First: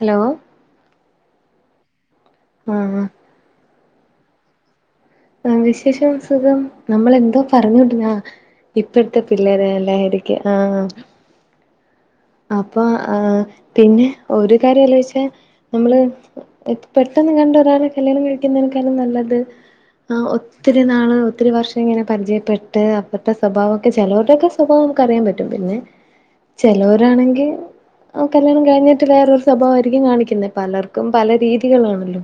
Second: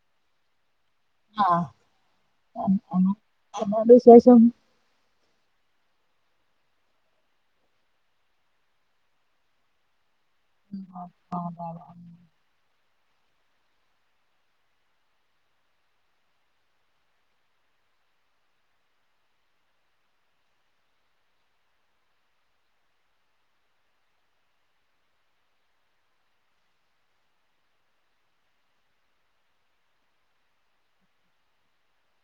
Hello ആഹ് ആഹ് എന്തുണ്ട് വിശേഷം ആ വിശേഷം സുഖം നമ്മള് എന്തോ പറഞ്ഞുട്ന ആ ഇപ്പഴ്ത്തെ പിള്ളാരെ ലഹരി ക്കെ ആഹ് ആ ആന്നോ അപ്പ ആഹ് പിന്നെ ഒരു കാര്യല്ലേച്ച നമ്മള് പെട്ടെന്ന് കണ്ടൊരാളെ കല്യാണം കഴിക്കുന്നതിനെക്കാളും നല്ലത് ആഹ് ഒ ഒത്തിരി നാള് ഒത്തിരി വർഷം ഇങ്ങനെ പരിചയപ്പെട്ട് അപ്പത്തെ സ്വഭാവം ഒക്കെ ചെലോർടൊക്കെ സ്വഭാവം നമ്ക്കറിയാം പറ്റും പിന്നെ ചെലോരാണെങ്കി ആഹ് കല്യാണം കഴിഞ്ഞിട്ട് വേറൊരു സ്വഭാവായിരിക്കും കാണിക്കുന്നെ പലർക്കും പല രീതികളാണല്ലോ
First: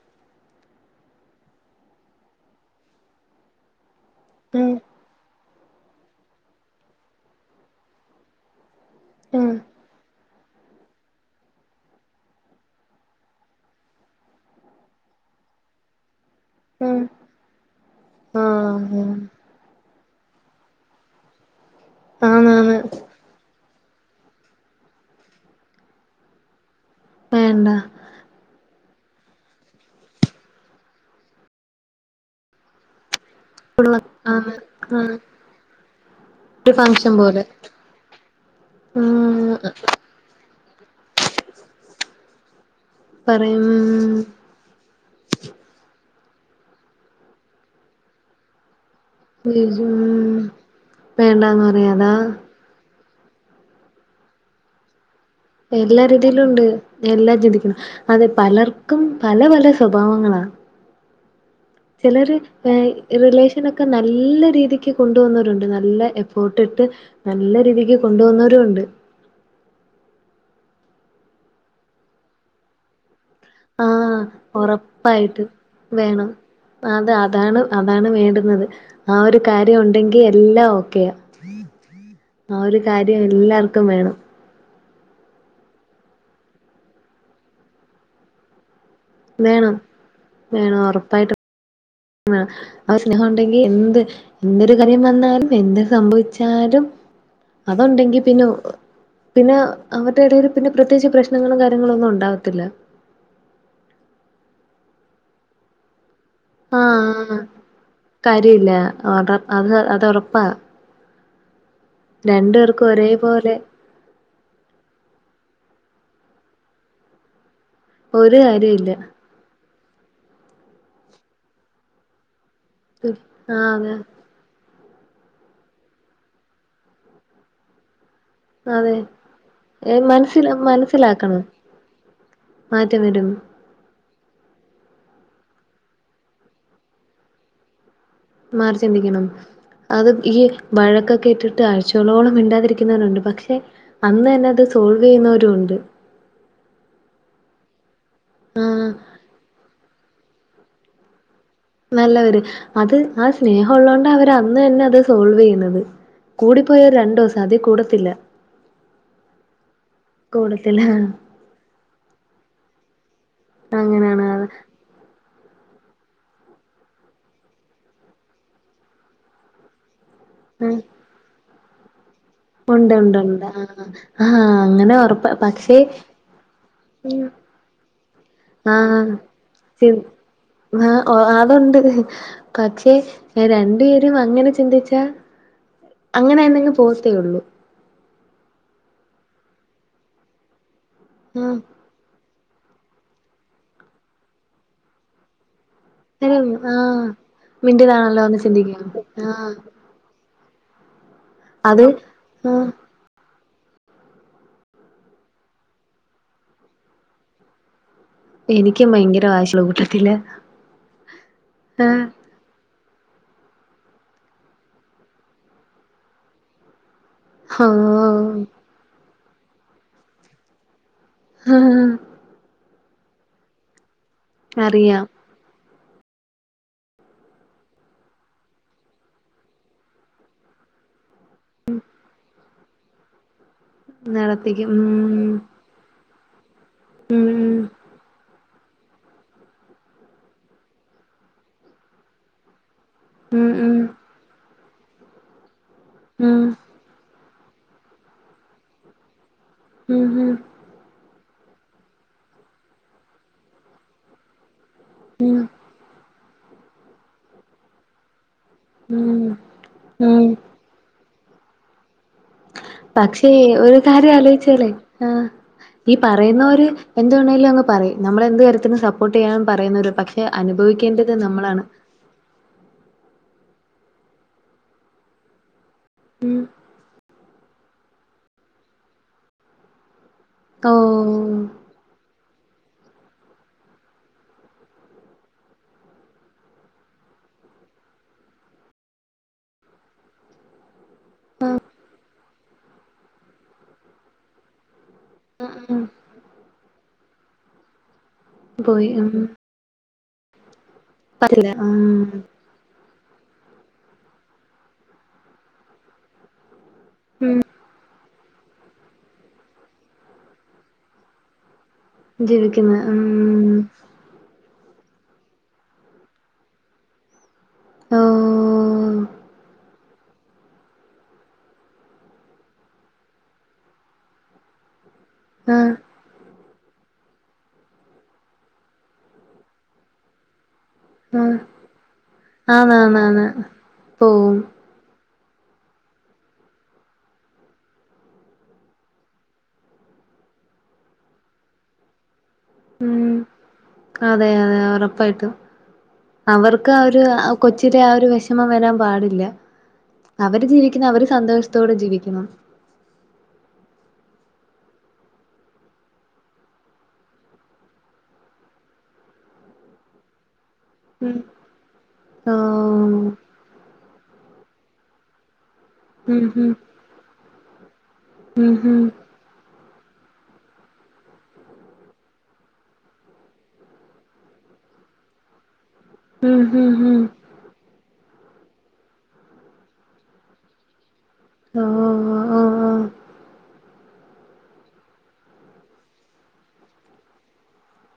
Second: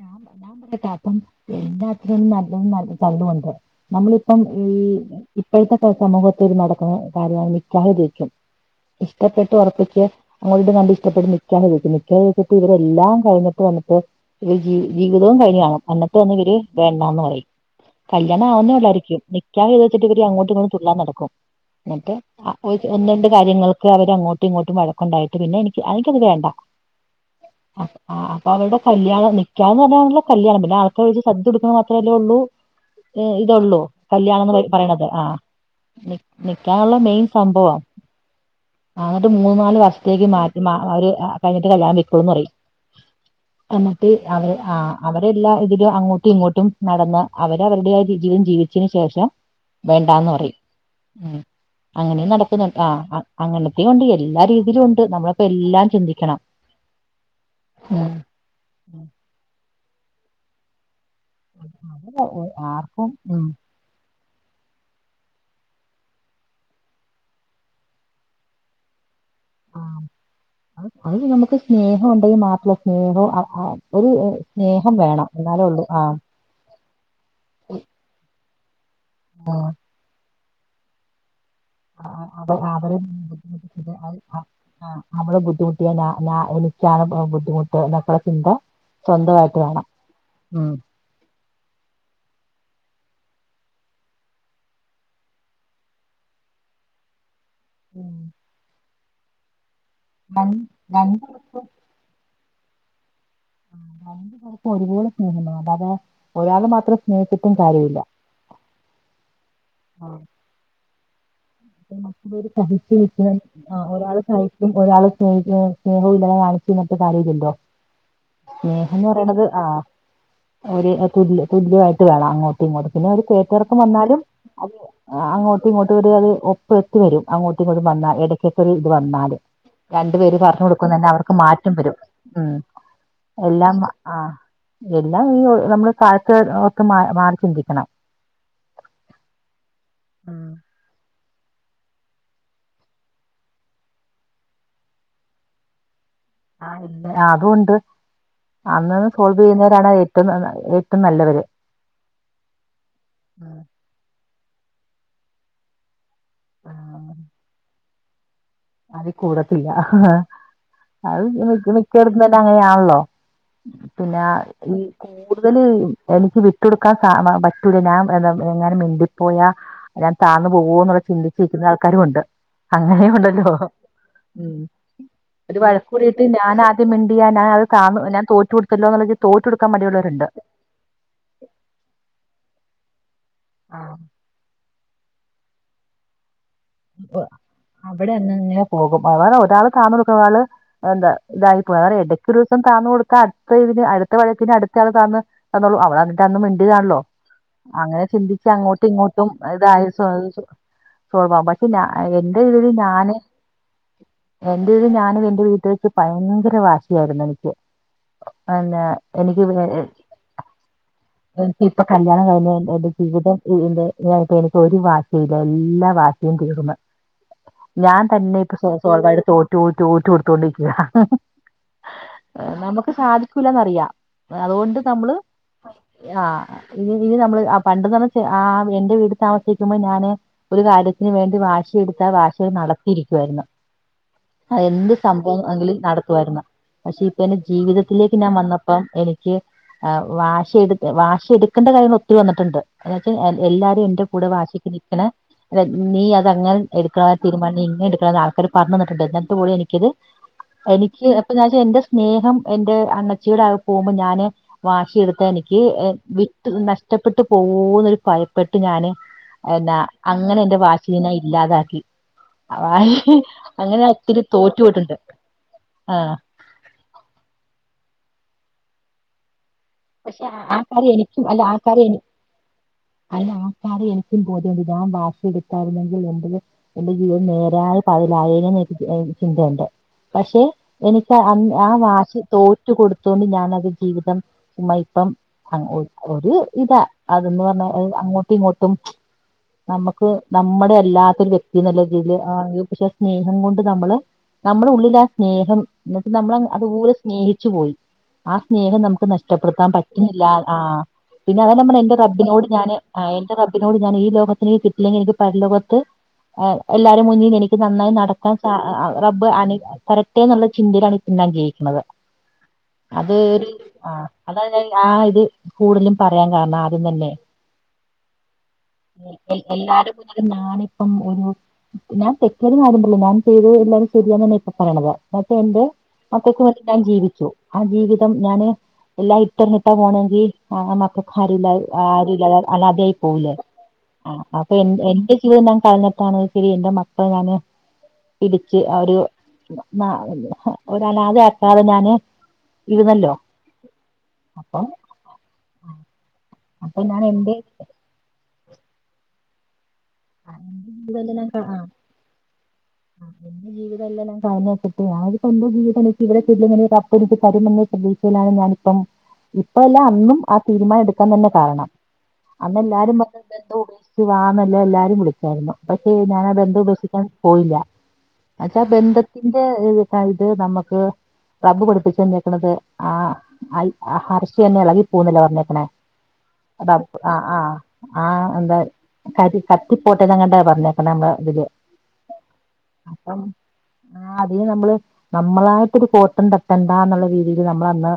ഞാൻ പറ ഞാൻ പറയട്ടെ അപ്പം എല്ലാത്തിനും നല്ല നല്ല ചള്ളൊണ്ട്. നമ്മളിപ്പം ആഹ് ഈ ഇപ്പോഴ്ത്തെ സമൂഹത്തിൽ നടക്കുന്ന കാര്യം നിക്കാഹ് കൈകും ഇഷ്ടപ്പെട്ട് ആഹ് ഒറപ്പിച്ച് അങ്ങോട്ട് കണ്ട് ഇഷ്ടപ്പെട് നിക്കാഹ് കഴിച്ച് നിക്കാഹ് കഴിച്ചിട്ട് ഇവരെല്ല കഴിഞ്ഞിട്ട് വന്നിട്ട് ഇവര് ജി ജീവിതവും കഴിഞ്ഞാണും അന്നട്ട് വന്നിവര് ആഹ് വേണ്ടാന്ന് പറയും. കല്യാണം ആന്നേ ആഹ് ഒള്ളായിരിക്കും നിക്കാഹ്‌ ചെയ്തു വെച്ചിട്ട് ഇവര് അങ്ങോട്ടും ഇങ്ങോട്ടും തുള്ളാൻ നടക്കും എന്നിട്ട് ആ ഓ ആന്നാന്ന് ഒന്ന് രണ്ട് കാര്യങ്ങൾക്ക് അവരങ്ങോട്ടും ഇങ്ങോട്ടും വഴകൊണ്ടായിട്ട് പിന്നെ എനിക്ക് എനിക്കത് വേണ്ട. വേണ്ട ആ അപ്പൊ അവർടെ കല്യാണം നിക്കാഹ് പറഞ്ഞാണല്ലോ കല്യാണം പിന്നെ ആൾക്ക് കൊറച്ച് സദ്യ കൊടുക്കൂന്ന മാത്രല്ലേ ഒള്ളൂ ഏ ഇതൊള്ളൂ ആന്ന് കല്യാണന്ന് പോയി പറയണത് ആഹ് ആ. ഏ ഒരു എന്നിട്ടാണല്ലോ ഫങ്ഷൻ മെയിൻ പോലെ സംഭവം ആ ന്നിട്ട് ആഹ് മൂന്നാല് വർ ത്തേക്ക് മാറ്റി മാ ഓര് കൈഞ്ഞട്ട് കല്യാണം കൈകൂന്ന് പറയും പറയും എന്നിട്ട് അവര് ആ അവരെല്ലാ ഇതിലും അങ്ങോട്ടും ഇങ്ങോട്ടും നടന്ന് അവര് അവർടെതായ ജീവിതം ജീവിച്ചേന് ശേഷം വേണ്ടാന്ന് ഉം പറയും ഉം വേണ്ടാന്ന് പറയാ അതാ അങ്ങനേം നട പിന്നെന്താ ആ അങ്ങനത്തേ ഒണ്ട് എല്ലാ രീതീലൊണ്ട് നമ്മ എല്ലാ രീതീലൊണ്ട് എല്ലാം ചിന്തിക്കണം ഉം അതെ പലർക്കും പല പല സ്വഭാവങ്ങളാ. അത് ചെലര് ഒ- ഏ ആർക്കും ഉം റിലേഷനൊ ക്കെ നല്ല രീതിക്ക് കൊണ്ടോന്നവരുണ്ട് നല്ല എഫോർട്ടെടുത്ത് നല്ല രീതിക്ക് കൊണ്ടു പോന്നവരൊണ്ട് ആ അ അത് നമുക്ക് സ്നേഹം ഒണ്ടെങ്കി മാത്രം ഉണ്ടോ അ അ ഒരു ആഹ് സ്നേഹം വേണം എന്നാലേ ഒള്ളൂ ആ ആതാ അതാണ് അതാണ് വേണ്ടുന്നത് ആ ഒരു കാര്യം ഒ എങ്കി എല്ലാ ഓക്കെയ. അവ അവരെ വേണം [unintelligible] ആ അവള് ബുദ്ധിമുട്ടിയ ന ന എനിക്കാണ് ബുദ്ധിമുട്ട് എന്നൊക്കൊള്ള ചിന്ത സ്വന്തമായിട്ട് വേണം ഉം ഒറപ്പായിട്ടും അഹ് ആ സ്നേഹം ഉണ്ടെങ്കി എന്ത് എന്തൊരു കാര്യം വന്നാലും എന്ത് സംഭവിച്ചാലും ഉം. അതണ്ടെങ്കി പിന്നെ പിന്നെ അവരുടെ ഇടയിൽ രണ്ട് പിന്നെ പ്രത്യേകിച്ച് രണ്ട് പ്രശ്നങ്ങളും കാര്യങ്ങളും ഒന്നും ഉണ്ടാവത്തില്ല ഉം രണ്ട് പേർക്കും ഒരുപോലെ സ്നേഹം തോന്നണം അല്ലാതെ ഒരാള് മാത്രം ആഹ് സ്നേഹിച്ചിട്ടും കാര്യമില്ല കാര്യയില്ല അത് അത് ഉറപ്പാ പേർക്കും ഒരേപോലെ [unintelligible] ആ ഒരാള് സഹിക്കും ഒരാള് സ്നേഹ സ്നേഹവും ഇല്ലാതെ കാണിച്ച് നിന്നട് കാര്യം ഇല്ലല്ലോ ഒരു കാര്യമില്ല. സ്നേഹന്ന് പറയണത് ആഹ് ഒരു തുല് തുല്യമായിട്ട് വേണം അങ്ങോട്ടും ഇങ്ങോട്ടും പിന്നെ ഒരു ആ കേറ്റർക്കം അതെ വന്നാലും അത് അങ്ങോട്ടും ഇങ്ങോട്ട് ഒരു അത് ഒപ്പ എത്തിവരും അങ്ങോട്ടും ഇങ്ങോട്ടവന്ന ഇട ക്കൊരു ഇത് അതെ വന്നാല് രണ്ടു പേര് മനസ്സില പറഞ്ഞു കൊടുക്കുന്നന്നെ അവർക്ക് മനസ്സിലാക്കണം മാറ്റം വരും ഉം മാറ്റം വരും എല്ലാം ആഹ് എല്ലാം ഈ നമ്മള് കാലത്ത് ഒക്കെ മാറി ചിന്തിക്കണം മാറി ചിന്തിക്കണം അത് ഈ വഴക്കൊക്കെട്ടിട്ട് ആഴ്ചകളോളം മിണ്ടാതിരിക്കുന്നവരുണ്ട് പക്ഷെ അന്ന് തന്നെ അത് സോൾവെയ്യുന്നവരും ഉണ്ട് ആ ഇല്ല അതൂണ്ട് അന്ന്ന്ന് സോൾവ് ചെയ്യുന്നവരാണ് ഏ റ്റുംന്നതാ ഏറ്റവും നല്ലവര് നല്ലവര് അത് ആ സ്നേഹം ഉള്ളോണ്ടാ അവര് അന്ന്തന്നെ അത് സോൾവയ്യുന്നത് കൂടിപ്പോയാൽ രണ്ടുസം അതി കൂടത്തില്ല അത് കൂടത്തില്ല കൂടത്തില്ല അത് മിക്കട്ത്തും അങ്ങനെയാണല്ലോ പിന്ന അങ്ങനെയാണ് ഈ കൂടുതൽ എനിക്ക് വിട്ടൊടുക്കാൻ സാ പറ്റൂല ഞാൻ എങ്ങനെ മിണ്ടിപ്പോയാ ഞാൻ താഴന്ന ആ പോകോ എന്നുള്ള ചിന്തിച്ചിരിക്കുന്ന ആൾക്കാരും ഉണ്ട് ഉണ്ട് അങ്ങനെയും ഉണ്ട് ഉണ്ട് ഉണ്ടല്ലോ ആഹ് ആഹ് ഉം. അങ്ങനെ ഉറപ്പ പക്ഷെ ഞാനത് കാ ഞാ തോറ്റു കൊടുത്തല്ലോ ആഹ് എന്നുള്ള തോറ്റ കൊടുക്കാൻ സി മടിയുള്ളവരുണ്ട് ആഹ് അതുണ്ട് പക്ഷെ ആ, രണ്ടു പേരും അങ്ങനെ ചിന്തിച്ചാ അങ്ങനെ തന്നെങ്ങ് പോകത്തേ ഉള്ളൂ അവിടെന്നെ ഇങ്ങനെ പോകും അവടെ ഒരാൾ താമസിക്കുന്ന ഒരാള് എന്താ ആഹ് ഇതായി പോ അവ ഒരു ദിവസം താന്നു കൊടുത്ത അടുത്ത ഇതിന് അടുത്ത വഴയത്തിന് അടുത്ത ആള് താന്നന്ന് തന്നു അവളാണ് എന്നിട്ട് അന്ന് അരം മിണ്ടിയതാണല്ലോ ആഹ് അങ്ങനെ മിണ്ടിയതാണല്ലോന്ന് ചിന്തിച്ച് അങ്ങോട്ടും ചിന്തിക്കും ഇങ്ങോട്ടും ആഹ് ഇതായ സോ സ്വ ബാവം പക്ഷെ ഞ അത് എൻന്റെ ആഹ് ഇതിൽ ഞാന് എൻന്റെത് ഞാനും എൻറെ വീട്ട വെച്ച് ഭയങ്കര വാശിയായിരുന്നു എനിക്ക് എന്നന്നാ എനിക്കും ഭയങ്കര എനിക്ക് വാശിയുള്ള വ കൂട്ടത്തില് എനിക്ക്ഇപ്പൊ കല്യാണം കഴി ജീവിതംന്റെ ഞാനിപ്പോ എനിക്ക് ഒരു വാശയില്ല എല്ലാ വാശിയും തീർന്ന് ഞാൻ തന്നെ ഇപ്പൊ സ് സോൾ വായിട്ടു തോറ്റു തോറ്റു ഓറ്റു കൊടുത്തോണ്ടിരിക്കുക ഉം നമുക്ക് സാധിക്കൂല്ലന്നറിയാം അതുകൊണ്ട് അറിയാം നമ്മള് ആഹ് ഇ ഇനി നമ്മള് പണ്ടെന്ന് പറഞ്ഞ ആ എൻന്റെ വീട് താമസിക്കുമ്പോൾ ഞാന് ഒരു കാര്യം തിന് വേണ്ടി വാശിയെടുത്താൽ വാശികൾ നടത്തിയിരിക്കുവായിരുന്നു ആ നടത്തിക്കും എന്ത് സംഭവം എങ്കിലും നടത്തുവായിരുന്നു പക്ഷെ ഇപ്പ എന്റെ ഉം ജീവിതത്തിലേക്ക് ഞാൻ വന്ന പ്പം എനിക്ക് വാശി വാശി എടുക്കേണ്ട കാര്യങ്ങൾ ഒത്തിരി വന്നിട്ടുണ്ട് എന്നച്ച ഉം ഉം എല്ലാരും എന്റെ കൂടെ വാശിക്ക് നിക്കണ നീ ഉം അതങ്ങനെ എടുക്കണ തരുമാനം ഇങ്ങനെ എടുക്കണ ആക്കാര് പറഞ്ഞു തന്നിട്ടുണ്ട് എന്നിട്ട് കൂടി എനിക്കത് ഉം ഉം എനിക്ക് ഇപ്പച്ചാ എന്റെ സ്നേഹം എന്റെ അമ്മച്ചീട് ആ പോകുമ്പോൾ ഞാന് വാശിയെടുത്താ ഉം എനിക്ക് വിട്ട നഷ്ടപ്പെട്ട് പോകോ എന്നൊരു ഭയം പ്പെട്ട് ഞാന് ഉം എന്നാ ഉം ഉം അങ്ങനെ എന്റെ വാശിനെ ഇല്ലാതാക്കി ആ വാശി പക്ഷേ ഒരു അങ്ങനെ കാര്യം ഒത്തിരി ആലോചിച്ചല്ലേ തോറ്റുപോയിട്ടുണ്ട് ആ ഈ ആ പറയുന്നേര് എന്ത് വേണേങ്കും അങ്യും പറയും നമ്മൾ എന്ത് കാര്യത്തിും സപ്പോർട്ട് ചെയ്യാനും പറയുന്ന ഒരു പക്ഷെ ആക്കാര് എനിക്കും അല്ല ആക്കാര് എനി അതിന് ആൾക്കാര എനിക്കും ബോധണ്ട്ഞാൻ ഭാഷ എടുത്തായിരുന്നെങ്കിൽ എന്റെത് എന്റെ ജീവിതം നേരായി പതിലായേന്ന് എനിക്ക് ചിന്തയുണ്ട് പക്ഷെ എനിക്ക് ആ ഓഹ് വാശി തോറ്റ് കൊടുത്തോണ്ട് ഞാൻ അത് ജീവിതം ഉമ്മ ഇപ്പം ഒരു ഇതാ അതന്ന് പറഞ്ഞാ അങ്ങോട്ടും ഇങ്ങോട്ടും നമുക്ക് നമ്മുടെ അല്ലാത്തൊരു വ്യക്തി എന്നല്ല രീതിൽ പക്ഷെ സ്നേഹം കൊണ്ട് നമ്മള് നമ്മുടെ ഉള്ളിൽ ആ സ്നേഹം എന്നിട്ട് നമ്മൾ അതുപോലെ സ്നേഹിച്ചു പോയി ആ സ്നേഹം പോയി നമുക്ക് ഉം നഷ്ടപ്പെടുത്താൻ പറ്റുന്നില്ല ആ പിന്നെ പറ്റില്ല അതെ നമ്മ എന്റെ ഉം റബ്ബിനോട് ഞാൻ എന്റെ റബ്ബിനോട് ഞാൻ ഈ ലോകത്തിനിക്ക് കിട്ടില്ലെങ്കിൽ എനിക്ക് പര ലോകത്ത് എല്ലാരും മുന്നിൽ എനിക്ക് നന്നായി നടക്ക റബ്ബ് അന കരട്ടേ എന്നുള്ള ചിന്തയിലാണ് ഇപ്പം ഞാൻ ജയിക്കണുന്നത് ജീവിക്കുന്ന് ഉം അത് ഒരു ആ അതാണ് ഞാൻ ആ ഇത് കൂടുതലും പറയാൻ കാരണം ആദ്യം തന്നെ ഓഹ് എല്ലാരും മുന്നിൽ നഞാണിപ്പം ഒരു ഞാൻ തെറ്റത് മാരുണ്ടല്ലോ ഞാൻ ചെയ്ത് എല്ലാരും ശരിയെന്ന തന്നെ ഇപ്പൊ പറയണത് എന്റെ ആഹ് മക്കൾക്ക് വേണ്ടീട്ട് ഞാൻ ജീവിച്ചു ആ ജീവിതം ഞാന് എല്ലാ ഇട്ടർനിട്ട് പോണെങ്കിൽ ആ ആ അല്ലാതെ ആഹ് ആരൂല്ലാതെ ആന്ന് അനാദായി ആന്ന് ആന്ന് പോകൂലേ പോവും അപ്പൊ എ ഇത് ഞാൻ കളഞ്ഞിട്ടാണ് എന്റെ മക്കൾ ഞാന് പിടിച്ച് ഒരു ഒ അനാത ആക്കാതെ ഞാന് ഉം ഇരുന്നല്ലോ അതെ അതെ അപ്പം ഉറപ്പായിട്ട് അവർക്ക് അപ്പൊ ഞാൻ അവര് എന്റെ കൊച്ച ഇച്ചരി ആ ഒരു വിഷമം വരാൻ പാടില്ല അവര് എന്റെ ജീവിക്കുന്ന അവര് സന്തോഷത്തോടെ ജീവിക്കണം മ് ജീവിതം എല്ലാം കഴഞ്ഞച്ചിട്ട് ഞപ്പപ്പോ എന്തോ ജീവിതം എനിക്ക് ഇവിടെ ചെ അപ്പ തരുമെന്ന പ്രതീക്ഷയിലാണ് ഞാനിപ്പം ഇപ്പ എല്ല അന്നും ആ തീരുമാനം എടുക്കാൻ ഉം തന്നെ കാരണം അന്നല്ലാരും ആഹ് പറഞ്ഞ- ബന്ധം ഉപേക്ഷിച്ച് വാമ എല്ലാം എല്ലാരും വിളിക്കായിരുന്നു പക്ഷെ ഞാൻ ഉം ആ ഉം ബന്ധം ഉപേക്ഷിക്കാൻ പോയില്ല ഉം എന്നച്ചാ ഉം ബന്ധത്തിന്റെ ഇത് നമ്മുക്ക് റബ് പടിപ്പിച്ചു തന്നേക്കുന്നത് ആ ഹർഷ് തന്നെ ഇളകി പോവുന്നല്ലേ പറഞ്ഞേകണെ ഉം ഉം ഉം ആഹ് ആഹ് ആഹ് എന്താ കരി കത്തി പോട്ടങ്ങട്ടാ പറഞ്ഞേക്കണ ന ഇതില് ആഹ് ആഹ് അപ്പം ആ അത നമ്മള് നമ്മളായിട്ടൊരു കോട്ടം തട്ടണ്ടന്നുള്ള രീതിൽ നമ്മൾ അന്ന്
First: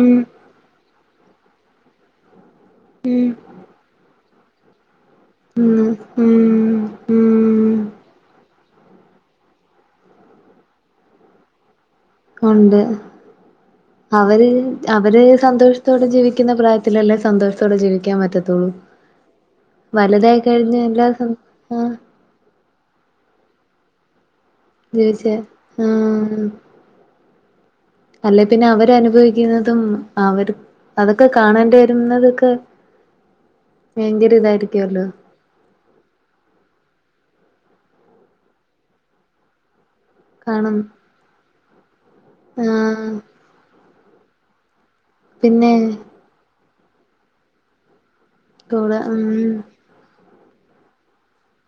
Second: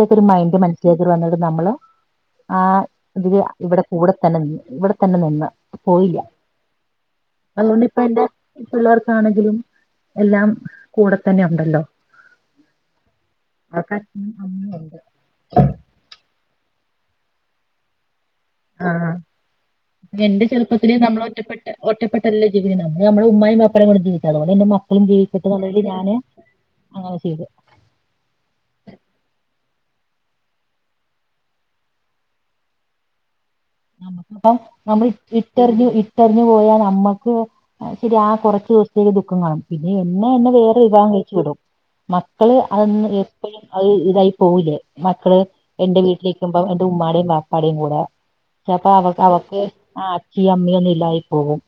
ഉം ഒരു മൈൻഡ് മനസ്സിലോക്ക വന്നിട്ട് നമ്മള് ആ ഉം ഇ ഇവിടെ കൂടെ- തന്നെ ഇവിടെ തന്നെ നിന്ന് ഉം പോയില്ല ഉം ഉം അതൊണ്ട്പ്പ എന്റെ പിള്ളേർക്കാണെങ്കിലും എല്ലാം കൂടെ തന്നെ ഉണ്ടല്ലോ ഉണ്ട് അവർക്ക് അച്ഛനും അവര് അമ്മയും ഉണ്ട് അവര് സന്തോഷ- ത്തോടെ ജീവിക്കുന്ന പ്രായത്തിലല്ലേ സന്തോഷത്തോടെ ജീവിക്കൻ പറ്റത് ആഹ് എന്റെ കഴിഞ്ഞ ചെറുപ്പത്തി എല്ലാ നമ്മൾ സം ഒറ്റപ്പെട്ട ആഹ് ഒറ്റപ്പെ- നല്ല ജീവിക്കുന്നത് നമ്മൾ നമ്മുടെ ഉമ്മായും വാപ്പായും കൂടെ ജീവിച്ചല്ലോ അതേ മാതിരി എൻറെ മക്കളും ജീവിച്ചേ ജീവിക്കട്ടെ എന്നുളളതിൽ ഞാൻ ആഹ് അങ്ങനെ ചെയ്ത് അല്ലെ പിന്നെ അവര് അനുഭവിക്കുന്നതും അവർ അതൊക്കെ കാണേണ്ടി വരുന്നതൊക്കെ ആ ഭയങ്കര അപ്പം ഇതായിരിക്കുവല്ലോ നമ്മളി ഇട്ടെറിഞ്ഞു ഇട്ടറിഞ്ഞു പോയാൽ നമ്മുക്ക് ശരി ആ കുറച്ച് ദിവസത്തേക്ക് ദുഃഖം കാണും പിന്നെ എന്നോ എന്നെ കാണും വേറെ വിവാഹം കഴിച്ച് വിടും മക്കള് അതന്ന് ആഹ് എപ്പോഴും അത് ഇതായി പോവില്ലേ മക്കള് പിന്നെ എന്റെ വീട്ടിലേ ക്കുമ്പോ എന്റെ ഉമ്മാടെയും ബാപ്പാടെയും കൂടെ ചിലപ്പോ കൂടെ അവ ഉം അവക്ക് ആ അച്ഛയും അമ്മയും ഒന്നും ഇല്ലാതായി പോവും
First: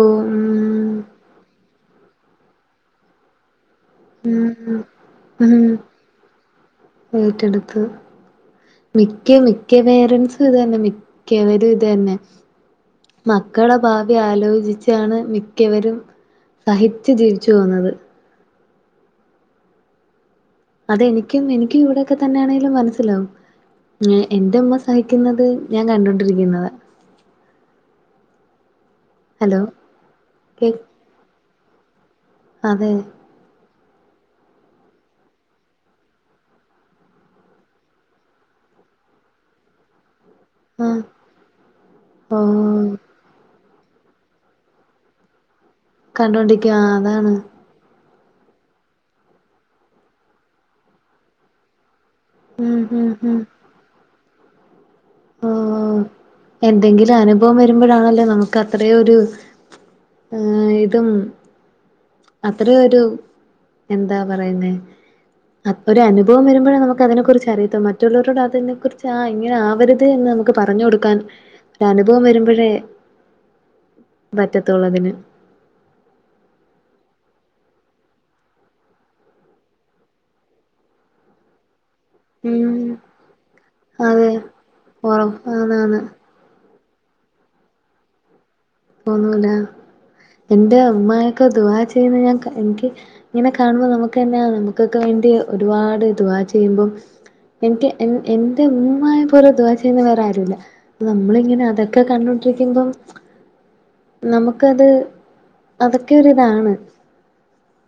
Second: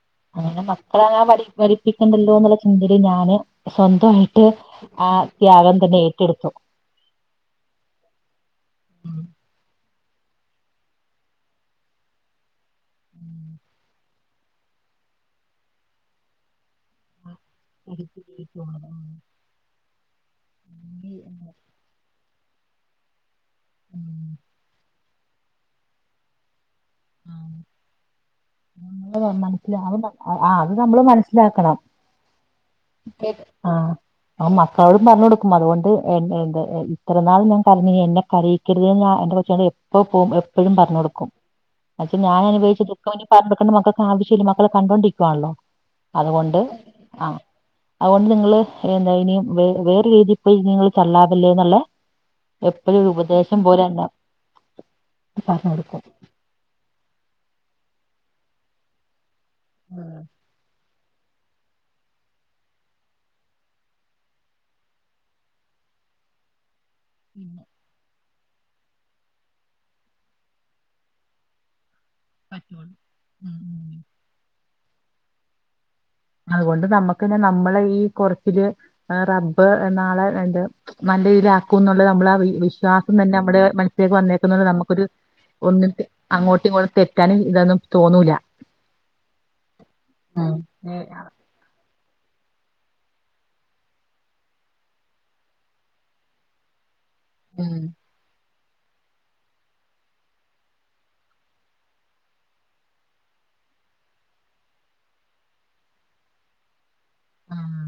ഉം പിന്നെ മക്കളെ അങ്ങനെ വലി വലിപ്പിക്കണ്ടല്ലോ എന്നുള്ള ചിന്തയില് ഞാന് സ്വന്തം ആയിട്ട് ഉം ആ ഉം ത്യാഗം തന്നെ ഏറ്റെടുത്തു ഏറ്റെടുത്ത് ഉം. മിക്ക മിക്ക പേരൻസും ഇത് തന്നെ മിക്കവരും ഇത് തന്നെ മക്കടെ ഭാവി ആലോചിച്ചാണ് മിക്കവരും സഹിച്ച് ജീവിച്ച് പോന്നത് പഠിപ്പിച്ചു. ഉം അതെനിക്കും എനിക്കും ഇവിടൊക്കെ തന്നെയാണേലും മനസ്സിലാവും ഉം. ഉം. എന്റെ ഉമ്മ സഹിക്കുന്നത് ഞാൻ കണ്ടൊണ്ടിരിക്കുന്നതാ ആ [unintelligible] ഹലോ ആ കേ അത് നമ്മള് മനസ്സിലാക്കണം അതെ ആഹ് ഞാൻ മക്കളോടും പറഞ്ഞ് കൊടുക്കും അതുകൊണ്ട് എന്ത് ഇത്ര നാൾ ഞാൻ കരഞ്ഞു ഇനി എന്നെ കരയി [unintelligible] ഞാൻ എന്റെ കൊച്ചിനോട് എപ്പോ പോവും എപ്പോഴും പറഞ്ഞ് ആഹ് കൊടുക്കും എന്ന് വച്ചാ ഓ ഞാനനുഭവിച്ച ഇപ്പോ അതിന് പറഞ്ഞ് കൊടുക്കണ്ട മക്കക്ക് ആവശ്യവില്ല മക്കള് കണ്ടോണ്ടിരിക്കവാണല്ലോ അതുകൊണ്ട് കണ്ടോണ്ടിരിക്ക അതാണ് ആഹ് അതുകൊണ്ട് നിങ്ങള് എന്താ ഇനി വ വേറെ രീതിയിൽ പോയിനി നിങ്ങൾ തല്ലാവല്ലേ എന്നുള്ള ഉം എപ്പോഴും ഒരു ഉം ഉം ഉപദേശം പോലെ തന്നെ പറഞ്ഞ് ആഹ് കൊടുക്കും എന്തെങ്കിലും അനുഭവം വരുമ്പഴാണല്ലോ നമുക്ക് അത്ര ഒരു ആഹ് ആഹ് ഇതും അത്ര ഒരു എന്താ പറയുന്നേ അപ്പോ ഒരു അനുഭവം വരുമ്പഴാ നമു ക്ക് അതിനെ കുറിച്ച് അറിയത്തോ മറ്റുള്ളോരോട് അതിനെ കുറിച്ച് ആ ഇങ്ങനെ ആവരുത് എന്ന് നമുക്ക് പറഞ്ഞ് കൊടുക്കാൻ അനുഭവം വരുമ്പഴേ പറ്റുള്ളൂ ഉം ഉം. പറ്റത്തൊള്ള് അതിന് അതുകൊണ്ട് നമ്മുക്ക് തന്നെ നമ്മളെ ഈ കൊറച്ചില് ആഹ് റബ്ബ് നാളെ എന്ത് നല്ല ഇതിലാ ക്കൂന്നുള്ള നമ്മളാ ഉം വിശ്വാസം തന്നെ നമ്മുടെ മനസ്സിലേക്ക് അതെ വന്നേക്കുന്നത് നമുക്കൊരു ഓ ഒന്നിട്ട് ആന്നാന്ന് അങ്ങോട്ടും ഇങ്ങോട്ടും തെറ്റാനും ഇതൊന്നും തോന്നൂല തോന്നൂല ഉം എന്റെ ഏഹ് അമ്മയൊക്കെ ദുആ ചെയ്യുന്ന ഞാൻ ക എനിക്ക് ഇങ്ങനെ കാണുമ്പോ നമുക്ക് തന്നെ ആ നമുക്കൊക്കെ വേണ്ടി ഒരുപാട് ദുആ ചെയ്യുമ്പം ഉം എനിക്ക് എൻ എന്റെ ഉമ്മൂമ്മായെ പോലെ ദുആ ചെയ്യുന്ന വേറെ ആരുവില്ല നമ്മളിങ്ങനെ അതൊക്കെ കണ്ടോണ്ടിരിക്കുമ്പം നമുക്കത് അതൊക്കെ ഒരു ഇതാണ് ആഹ്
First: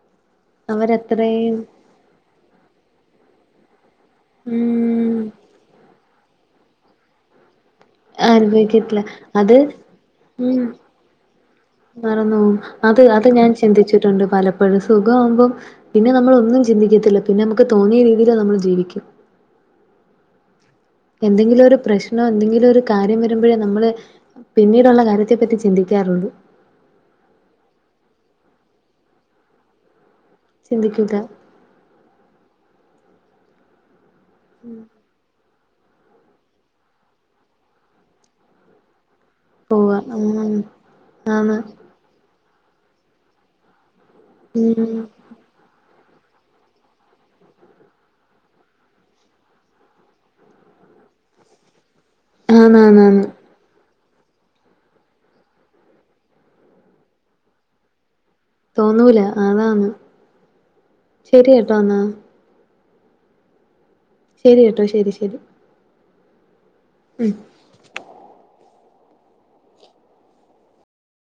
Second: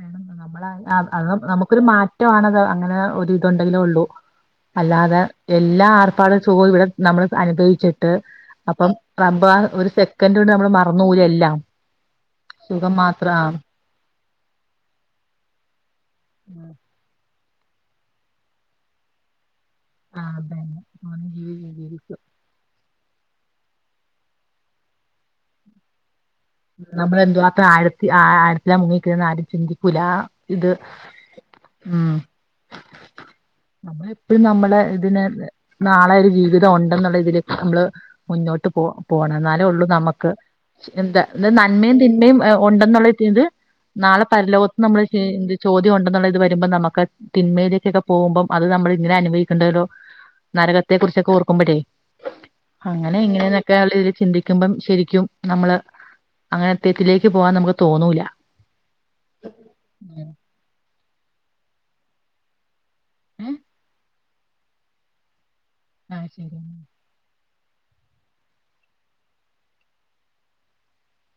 വേണം നമ്മള അ അ അത് അവരത്രയും നമുക്കൊരു മാറ്റമാണത് അങ്ങനെ ഒരിതുണ്ടല്ലോ ഉള്ളൂ. ഉം അല്ലാതെ എല്ലാ ആർഭാടവും സുഖവും ഇവിടെ നമ്മള് അനുഭവിച്ചി ട്ട് അപ്പം അനുഭവിക്കത്തില്ല റബ്ബ് അത് ആ ഒരു സെക്കൻഡ് കൊണ്ട് നമ്മള് മറന്ന് [unintelligible] എല്ലാം. മറന്ന് പോവും സുഖം അത് അത് മാത്രം ഞാൻ ആഹ് ചിന്തിച്ചിട്ടുണ്ട് പലപ്പഴും സുഖാവുമ്പോ പിന്നെ നമ്മളൊന്നും ചിന്തിക്കത്തില്ല. പിന്നെമ്മക്ക് തോന്നിയ രീതില് നമ്മള് ജീവിക്കും. ആഹ് [inaudible] എന്തെങ്കിലും ജീവി- ഒരു ജീവി- പ്രശ്നോ എന്തെങ്കിലൊരു കാര്യം വരുമ്പഴേ നമ്മള് പിന്നീടൊള്ള കാര്യത്തെ പറ്റി ചിന്തിക്കാറുള്ളു. നമ്മളെന്തുവാത്ര ആഴത്തി ആഴത്തില മുങ്ങിനിക്ക്ണ്ന്ന് ആരും ചിന്തികൂലാ. ഇത് ചിന്തിക്കൂല. ഉം നമ്മള് എപ്പഴും നമ്മളെ ഇതിനല്ലെ നാളെ ഒരു ജീവിതം ഒണ്ടെന്നുള്ള ഇതില് നമ്മള് മുന്നോട്ട് പോ പോണം എന്നാലെ ഒള്ളു പോവാ. നമ്മക്ക് ഉം [inaudible] എന്താ ആന്ന്. മേം തിന്മേംഎ ഒണ്ടെന്നുള്ളറ്റിയത് നാളെ പരലോകത്ത് നമ്മൾ ഉം [inaudible] ചോദ്യം ഒണ്ടെന്നുള്ള ഇത് വരുമ്പ നമ്മക്ക് തിന്മയിലേക്കെക്കെ പോവ്മ്പം അത് നമ്മൾ ഇങ്ങനെ അനുഭവിക്കേണ്ടേലോ നരകത്തെ കുറിച്ചൊക്ക ഓർക്കുമ്പോഴേ. അങ്ങനെ ആന്നാന്നാന്ന്. ഇങ്ങനെന്നെക്കെ ല്ല രീതീ ചിന്തിക്കുമ്പം ശരിക്കും നമ്മള് അങ്ങനെ തെറ്റിലേക്ക് പോവാൻ നമുക്ക് തോന്നൂല്ല. തോന്നൂല അതാന്ന് ശരി കേട്ടോ ന്നാ. [unintelligible] ശരി കേട്ടോ ശരി ശരി. ആഹ് ശരി. ഉം.